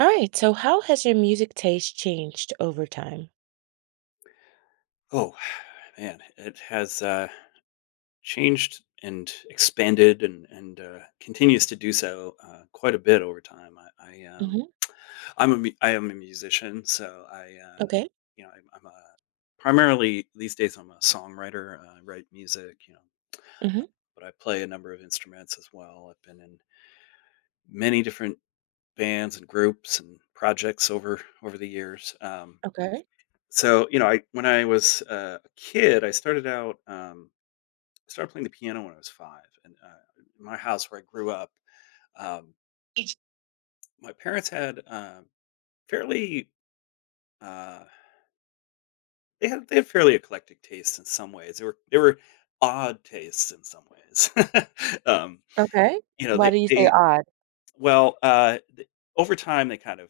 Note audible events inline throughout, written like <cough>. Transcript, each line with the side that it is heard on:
right: All right. So, how has your music taste changed over time?
left: Oh, <sighs> man, it has, changed and expanded and continues to do so, quite a bit over time. I I, um
right: Hmm.
left: I am a musician, so I,
right: Okay.
left: I'm a primarily these days, I'm a songwriter. I write music, you know,
right: Hmm.
left: but I play a number of instruments as well. I've been in many different bands and groups and projects over the years,
right: Okay.
left: so, you know, I when I was a kid, I started out. I started playing the piano when I was 5, and, in my house where I grew up, um,
right: Each-
left: my parents had, fairly, uh they had fairly eclectic tastes in some ways. They were odd tastes in some ways. <laughs> Um,
right: Okay.
left: you know,
right: Why do you say
left: they
right: odd?
left: well, th over time, they kind of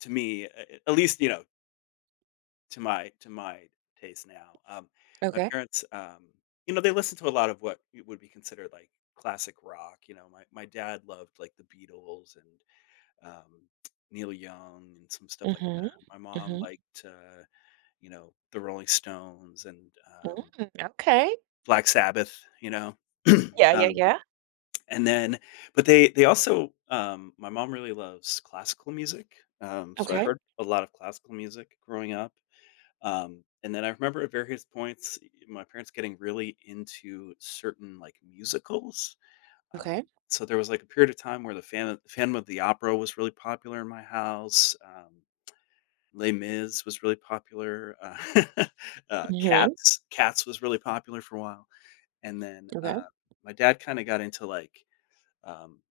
left: to me, a at least, you know, to my taste now, my
right: Okay.
left: parents, you know, they listened to a lot of what would be considered, like, classic rock. You know, my dad loved, like, the Beatles and um, Neil Young and some stuff like that.
right: Hmm.
left: My mom
right: Hmm.
left: liked, you know, the Rolling Stones and,
right: Mm, okay.
left: Black Sabbath, you know? <clears throat>
right: Yeah. Yeah.
left: Um,
right: Yeah.
left: and then but they also, my mom really loves classical music, so I
right: Okay.
left: heard a lot of classical music growing up, and then I remember at various points, y my parents getting really into certain, like, musicals, um,
right: Okay.
left: so there was, like, a period of time where the Fan Phantom of the Opera was really popular in my house. Les Mis was really popular. <laughs>
right: Hmm.
left: Cats was really popular for a while, and then,
right: Okay.
left: my dad kinda got into, like, um,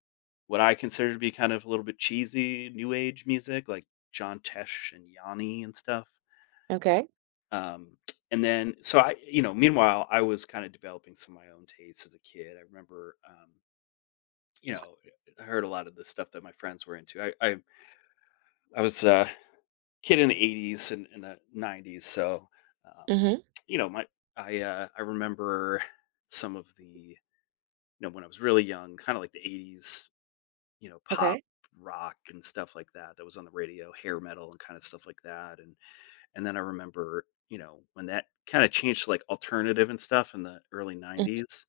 left: what I consider to be kind of a little bit cheesy new age music, like John Tesh and Yanni and stuff,
right: Okay.
left: um, and then so I you know, meanwhile, I was kinda developing some of my own tastes as a kid. I remember, you know, I heard a lot of the stuff that my friends were into. I was, kid in the 80s and the 90s, so um,
right: Hmm.
left: you know, my I remember some of the when I was really young, kind of like the 80s, you know, pop
right: Okay.
left: rock and stuff like that that was on the radio, hair metal and kind of stuff like that. And then I remember, you know, when that kind of changed to like alternative and stuff in the early
right: Hmm.
left: 90s.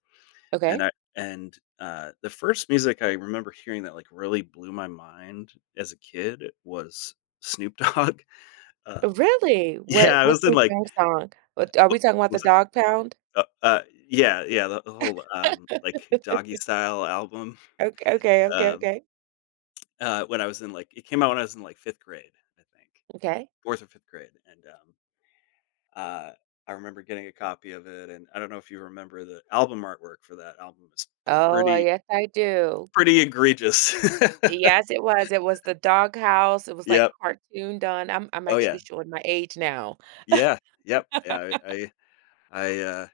left: and
right: Okay.
left: i and uh the first music I remember hearing that like really blew my mind as a kid was Snoop Dogg. <laughs> um
right: Really? What?
left: yeah, I
right: What's
left: was in,
right: the
left: like,
right: dog song? What, are
left: what
right: we talking about the
left: was it?
right: dog pound?
left: Uh uh, yeah, yeah, the whole like, Doggy
right: <laughs>
left: Style album,
right: Okay. Okay. Okay.
left: um,
right: Okay.
left: when I was in, like — it came out when I was in, like, 5th grade, I think,
right: Okay.
left: 4th or 5th grade, and, uh, I remember getting a copy of it, and I don't know if you remember the album artwork for that album is
right: Oh,
left: pretty
right: yes, I do.
left: pretty egregious. <laughs>
right: Yes, it was the doghouse, it was, like,
left: Yep.
right: cartoon done, I'm
left: Oh, yeah.
right: actually showing my age now.
left: Yeah. Yep. Yeah, I, uh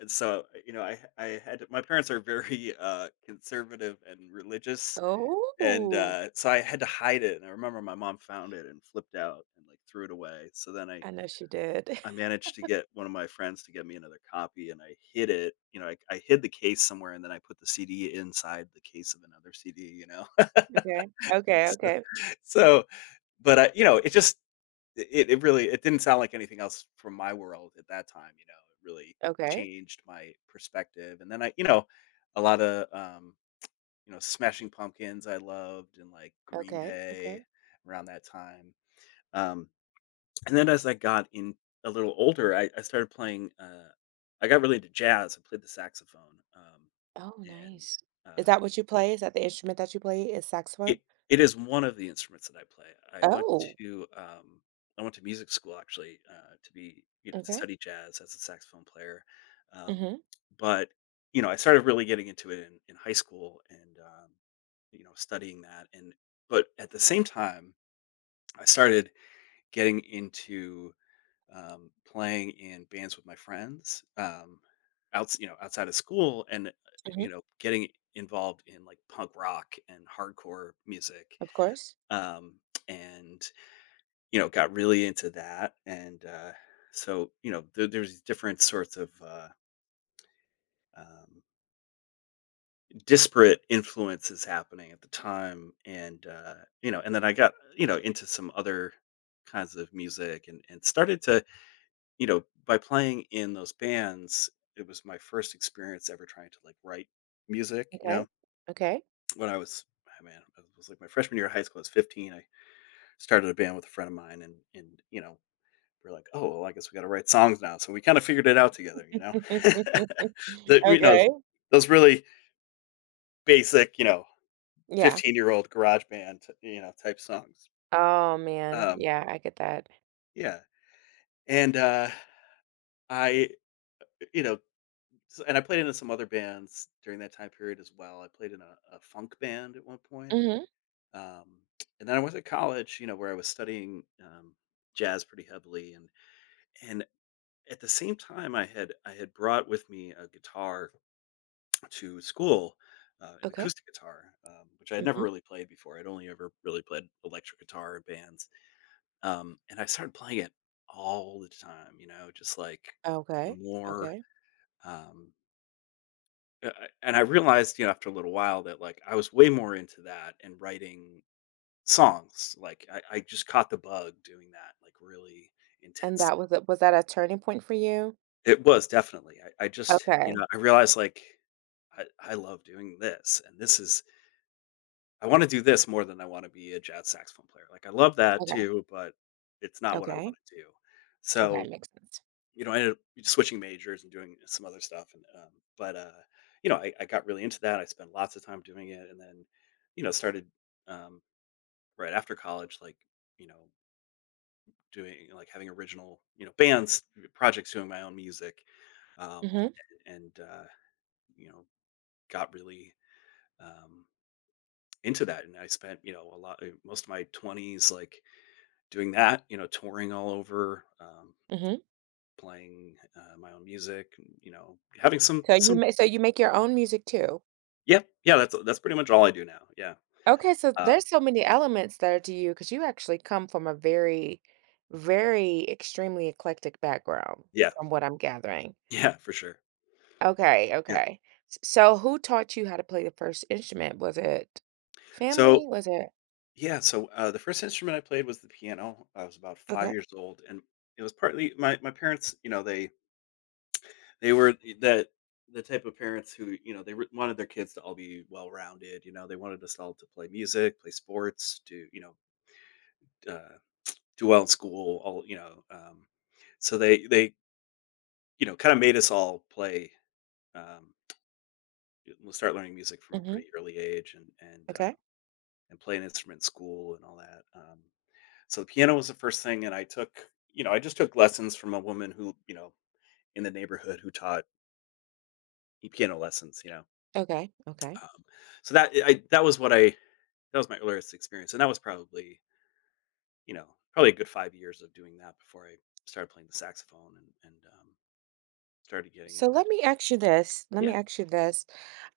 left: and so, you know, I had my parents are very, conservative and religious. And,
right: Oh.
left: so I had to hide it, and I remember my mom found it and flipped out and, like, threw it away. So then
right: I know she did.
left: I
right: <laughs>
left: managed to get one of my friends to get me another copy, and I hid it, you know, I hid the case somewhere, and then I put the CD inside the case of another CD, you know? <laughs>
right: Okay, okay,
left: So
right: okay,
left: so, but I you know, it just it really — it didn't sound like anything else from my world at that time, you know? It really
right: okay,
left: changed my perspective, and then I you know, a lotta, um you know, Smashing Pumpkins I loved and, like, Green
right: okay,
left: Day
right: okay.
left: around that time. Um, and then as I got in a little older, I started playing, I got really into jazz. I played the saxophone,
right: Oh,
left: and,
right: nice. Is
left: uh
right: that what you play? Is that the instrument that you play is
left: it
right: saxophone?
left: it is one of the instruments that I play. I went
right: Oh,
left: to, um, I went to music school actually, to to
right: okay.
left: study jazz as a saxophone player, um,
right: Mhm,
left: but, you know, I started really getting into it in high school and, you know, studying that. And but at the same time, I started getting into, playing in bands with my friends, outs you know, outside of school and, you
right: mhm,
left: know, getting involved in, like, punk rock and hardcore music.
right: of course.
left: Um, and you know, got really into that. And So, you know, there's these different sorts of um, disparate influences happening at the time. And You know, and then I, got you know, into some other kinds of music, and started to, you know, by playing in those bands — it was my first experience ever trying to like write music, you
right: Okay,
left: know,
right: okay.
left: when I was — oh, man, it was like my freshman year of high school. I was 15. I started a band with a friend of mine, and, you know, we're like, "Oh, well, I guess we gotta write songs now." So we kinda figured it out together, you know? <laughs>
right: <laughs>
left: The You know,
right: Okay,
left: those really basic, you know,
right: yeah.
left: 15-year-old garage band, you know, type songs.
right: Oh, man,
left: Um,
right: yeah, I get that.
left: yeah, and, I you know, s and I played in some other bands during that time period as well. I played in a funk band at one point,
right: Mhm,
left: um, and then I went to college, you know, where I was studying, jazz pretty heavily. And At the same time, I had brought with me a guitar to school, an
right: okay,
left: acoustic guitar, which I had never
right: mhm,
left: really played before. I'd only ever really played electric guitar and bands. And I started playing it all the time, you know, just like
right: okay,
left: more.
right: okay.
left: Um, and I realized, you know, after a little while, that like I was way more into that and writing songs. Like, I just caught the bug doing that, like really
right: And
left: intensely.
right: that was a was that a turning point for you?
left: It was definitely. I just, you know,
right: Okay.
left: I realized like I love doing this, and this is I wanna do this more than I wanna be a jazz saxophone player. Like, I love that
right: Okay.
left: too, but it's not what I
right: Okay.
left: wanna do.
right: Okay,
left: So,
right: makes sense.
left: you know, I ended up switching majors and doing some other stuff and, but, you know, I got really into that. I spent lots of time doing it, and then, you know, started, um, right after college, like, you know, doing like, having original, you know, bands, projects, doing my own music, um,
right: Mhm,
left: and, uh, you know, got really, um, into that, and I spent, you know, a lot most of my 20s, like, doing that, you know, touring all over,
right: mhm.
left: playing, my own music, and, you know, having some
right: So you make your own music too?
left: yeah, yeah, that's pretty much all I do now, yeah.
right: Okay, so
left: Um,
right: there's so many elements there to you because you actually come from a very, very extremely eclectic background
left: yeah,
right: from what I'm gathering.
left: <laughs> yeah, for sure,
right: Okay,
left: yeah.
right: okay. S So who taught you how to play the first instrument? Was it
left: So,
right: family? Was it—
left: yeah, so, the first instrument I played was the piano. I was about 5
right: Okay.
left: years old, and it was partly my my parents, you know, they were the the type of parents who, you know, they re wanted their kids to all be well-rounded. You know, they wanted us all to play music, play sports, do, you know, uh do well in school, all, you know. So they, you know, kind of made us all play. Um, we'll start learning music from a
right: Mhm.
left: pretty early age,
right: Okay.
left: and play an instrument in school and all that. So the piano was the first thing, and I took, you know, I just took lessons from a woman who, you know, in the neighborhood who taught piano lessons. You know,
right: Okay. Okay. Okay.
left: um, so that was what I — that was my earliest experience, and that was probably, you know, probably a good 5 years of doing that before I started playing the saxophone and started getting
right: So
left: more
right: let
left: into —
right: me ask you this. Let me
left: yeah.
right: ask you this.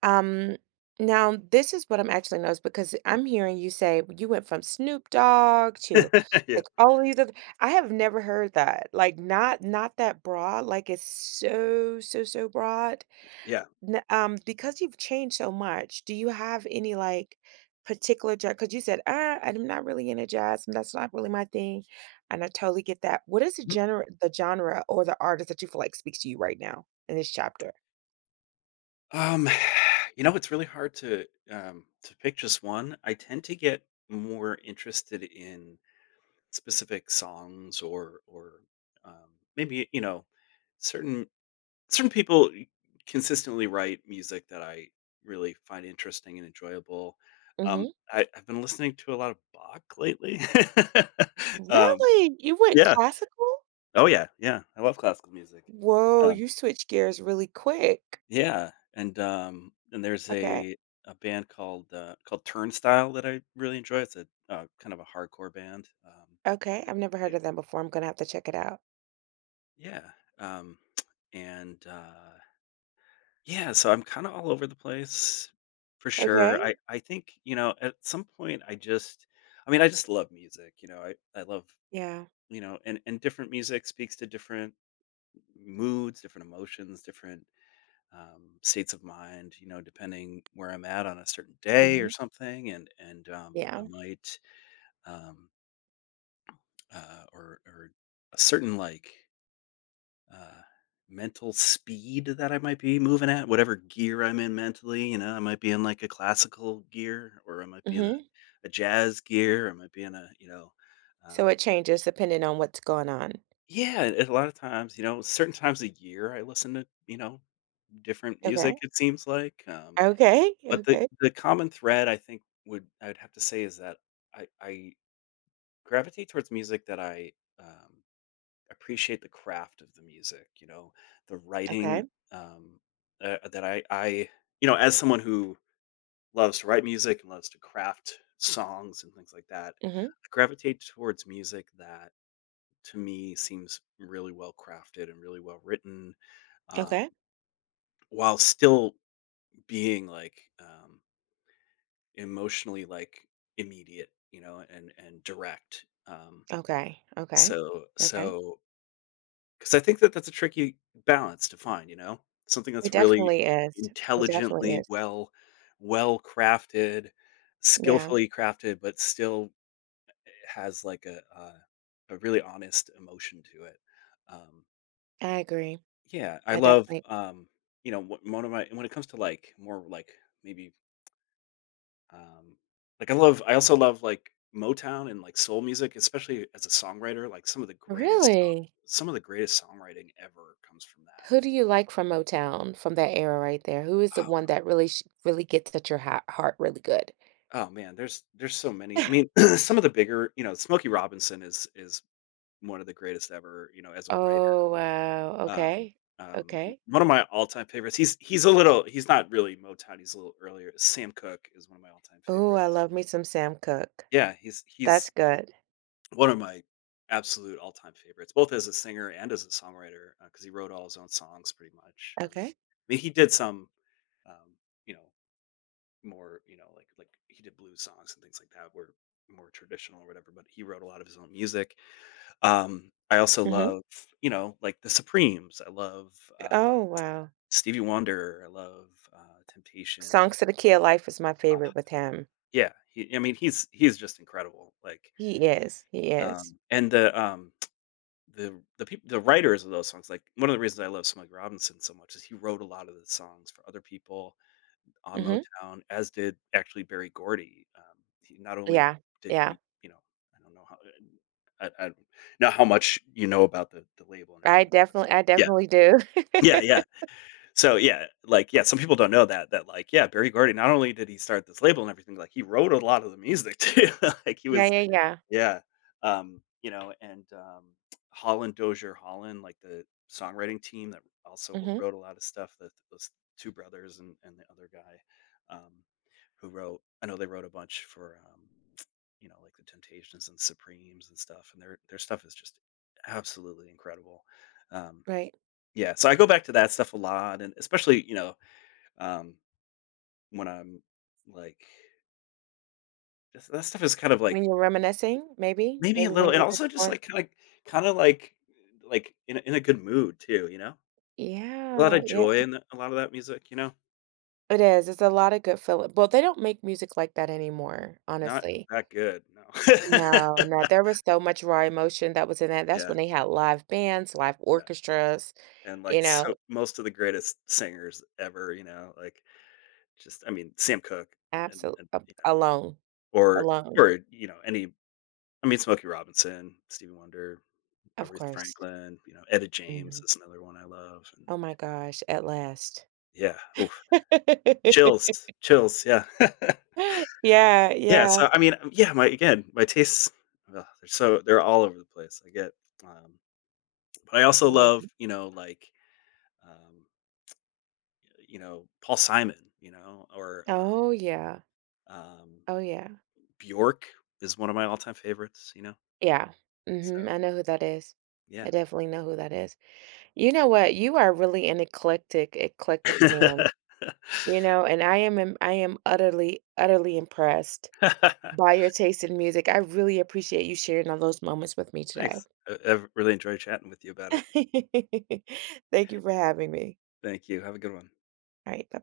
right: Um, Now this is what I'm actually noticed because I'm hearing you say you went from Snoop Dogg to
left: <laughs> Yeah,
right: like all these other— I have never heard that. Like not that broad, like it's so, so, so broad.
left: yeah.
right: N Because you've changed so much, do you have any, like, particular jazz? Because you said, I'm not really into jazz, and that's not really my thing," and I totally get that. What is the
left: Mhm.
right: gener the genre or the artist that you feel like speaks to you right now in this chapter?
left: Um, <sighs> you know, it's really hard to pick just one. I tend to get more interested in specific songs um, maybe, you know, certain — certain people consistently write music that I really find interesting and enjoyable. Um,
right: Mhm.
left: I've been listening to a lot of Bach lately. <laughs> Um,
right: Really? You went
left: yeah.
right: classical?
left: Oh, yeah, yeah, I love classical music.
right: Whoa,
left: Um
right: you switched gears really quick.
left: Yeah, and there's
right: Okay,
left: a band called, called Turnstile that I really enjoy. It's a, kind of a hardcore band,
right: okay,
left: they
right: I've never
left: they
right: heard of them before, I'm gonna have to check it out.
left: yeah, um, and, uh, yeah, so I'm kinda all over the place for sure.
right: Okay,
left: I think, you know, at some point, I just. I mean, I just love music, you know, I love
right: yeah.
left: you know, and different music speaks to different moods, different emotions, different states of mind, you know, depending where I'm at on a certain day or
right: Mhm.
left: something, and I
right: Yeah.
left: might um, or a certain like uh, mental speed that I might be moving at, whatever gear I'm in mentally, you know, I might be in like a classical gear, or I might be in
right: Mhm.
left: a jazz gear, or I might be in a
right: So
left: um,
right: it changes depending on what's going on.
left: yeah, a lot of times, you know, certain times a year I listen to you know different
right: Okay.
left: music. It seems like.
right: Okay.
left: But the
right: Okay.
left: the common thread I think would I would have to say is that I gravitate towards music that I, um, appreciate the craft of the music, you know, the
right: Okay.
left: writing, um, that I you know, as someone who loves to write music and loves to craft songs and things like that,
right: Mhm.
left: I gravitate towards music that to me seems really well crafted and really well written, um,
right: Okay.
left: while still being like, emotionally, like, immediate, you know, and direct, um,
right: Okay. Okay.
left: so
right: Okay.
left: so because I think that that's a tricky balance to find, you know? Something that's
right: It
left: really
right: definitely is. It definitely
left: intelligently
right: is.
left: well crafted,
right: Yeah.
left: skillfully crafted, but still has, like, a really honest emotion to it, um,
right: I agree.
left: yeah, I
right: I
left: love,
right: definitely—
left: you know, wh one of my when it comes to, like, more, like, maybe Um, like I also love, like, Motown and, like, soul music, especially as a songwriter, like,
right: Really?
left: some of the greatest songwriting ever comes from
right: Who do
left: that.
right: you like from Motown from that era right there? Who is the one that really sh really gets at your ha heart really good?
left: Oh, man, there's so many. I mean,
right: <laughs>
left: <clears throat> some of the bigger you know, Smokey Robinson is one of the greatest ever, you know, as a writer.
right: Oh, wow.
left: Um,
right: Okay.
left: m
right: Okay.
left: One of my all-time favorites he's a little he's not really Motown, he's a little earlier. Sam Cooke is one of my all-time
right: Ooh, I
left: favorites.
right: love me some Sam Cooke.
left: Yeah, he's
right: That's
left: he's
right: good.
left: one of my absolute all-time favorites, both as a singer and as a songwriter, because he wrote all his own songs pretty much.
right: Okay.
left: I mean, he did some, um, you know, more, you know, like he did blues songs and things like that were more traditional or whatever, but he wrote a lot of his own music. I also
right: Mhm.
left: love, you know, like The Supremes. I love,
right: Oh, wow.
left: Stevie Wonder. I love, Temptations. Oh,
right: Songs to the Key of Life is my favorite with him.
left: yeah, he I mean, he's just incredible, like,
right: He is, he is.
left: um, and the, um the people the writers of those songs, like, one of the reasons I love Smug Robinson so much is he wrote a lot of the songs for other people on
right: Mhm.
left: Motown, as did actually Barry Gordy. He not only
right: Yeah,
left: did
right: yeah.
left: he, you know, I don't know how I don't know how much you know about the label and everything.
right: I
left: Yeah.
right: definitely do. <laughs>
left: Yeah, yeah. So, yeah, like, yeah, some people don't know that that, like, yeah, Barry Gordy, not only did he start this label and everything, like, he wrote a lot of the music <laughs> too. Like, he
right: Yeah,
left: was
right: yeah, yeah.
left: yeah, you know, and Holland Dozier Holland, like, the songwriting team that also w
right: Mhm,
left: wrote a lot of stuff, the those 2 brothers and the other guy, um, who wrote I know they wrote a bunch for, you know, like, The Temptations and Supremes and stuff, and their stuff is just absolutely incredible, um,
right: right.
left: yeah, so I go back to that stuff a lot, and especially, you know, um, when I'm, like, that stuff is kind of,
right: When
left: like,
right: you're reminiscing, maybe?
left: maybe a
right: Maybe
left: little
right: when
left: and
right: you're just
left: also just,
right: on—
left: like, kinda like, in a good mood too, you know? A lot
right: Yeah,
left: of
right: yeah.
left: joy in the, a lot of that music, you know?
right: It is, it's a lot of good feel— well, they don't make music like that anymore,
left: Not
right: honestly.
left: that good, no.
right: No,
left: <laughs>
right: no, there was so much raw emotion that was in that. That's
left: Yeah,
right: when they had live bands, live
left: yeah,
right: orchestras,
left: and, like,
right: you
left: so
right: know?
left: most of the greatest singers ever, you know, like, just I mean, Sam Cooke and
right: Absol
left: and, you know,
right: Alone,
left: or
right: Alone,
left: or, you know, any I mean, Smokey Robinson, Stevie Wonder,
right: of
left: Aretha
right: course.
left: Franklin, you know, Etta James
right: Mhm.
left: is another one I love, and
right: Oh my gosh, at last.
left: yeah, oof, chills,
right: <laughs>
left: chills, yeah. <laughs>
right: Yeah,
left: Yeah,
right: yeah.
left: so, I mean, yeah, my again, my tastes, ugh, they're so they're all over the place, I get, um, but I also
right: I love
left: love,
right: it.
left: you know, like, um, you know, Paul Simon, you know, or,
right: Oh, yeah.
left: um,
right: Oh, yeah.
left: Bjork is one of my all-time favorites, you know?
right: Yeah.
left: So,
right: Mhm, I know who that is.
left: yeah.
right: I definitely know who that is. You know what? You are really an eclectic man,
left: <laughs>
right: you know, and I am im I am utterly, utterly impressed by your taste in music. I really appreciate you sharing all those moments with me today.
left: Thanks. I've really enjoyed chatting with you about it.
right: <laughs> Thank you for having me.
left: Thank you, have a good one.
right: Alright, bye-bye.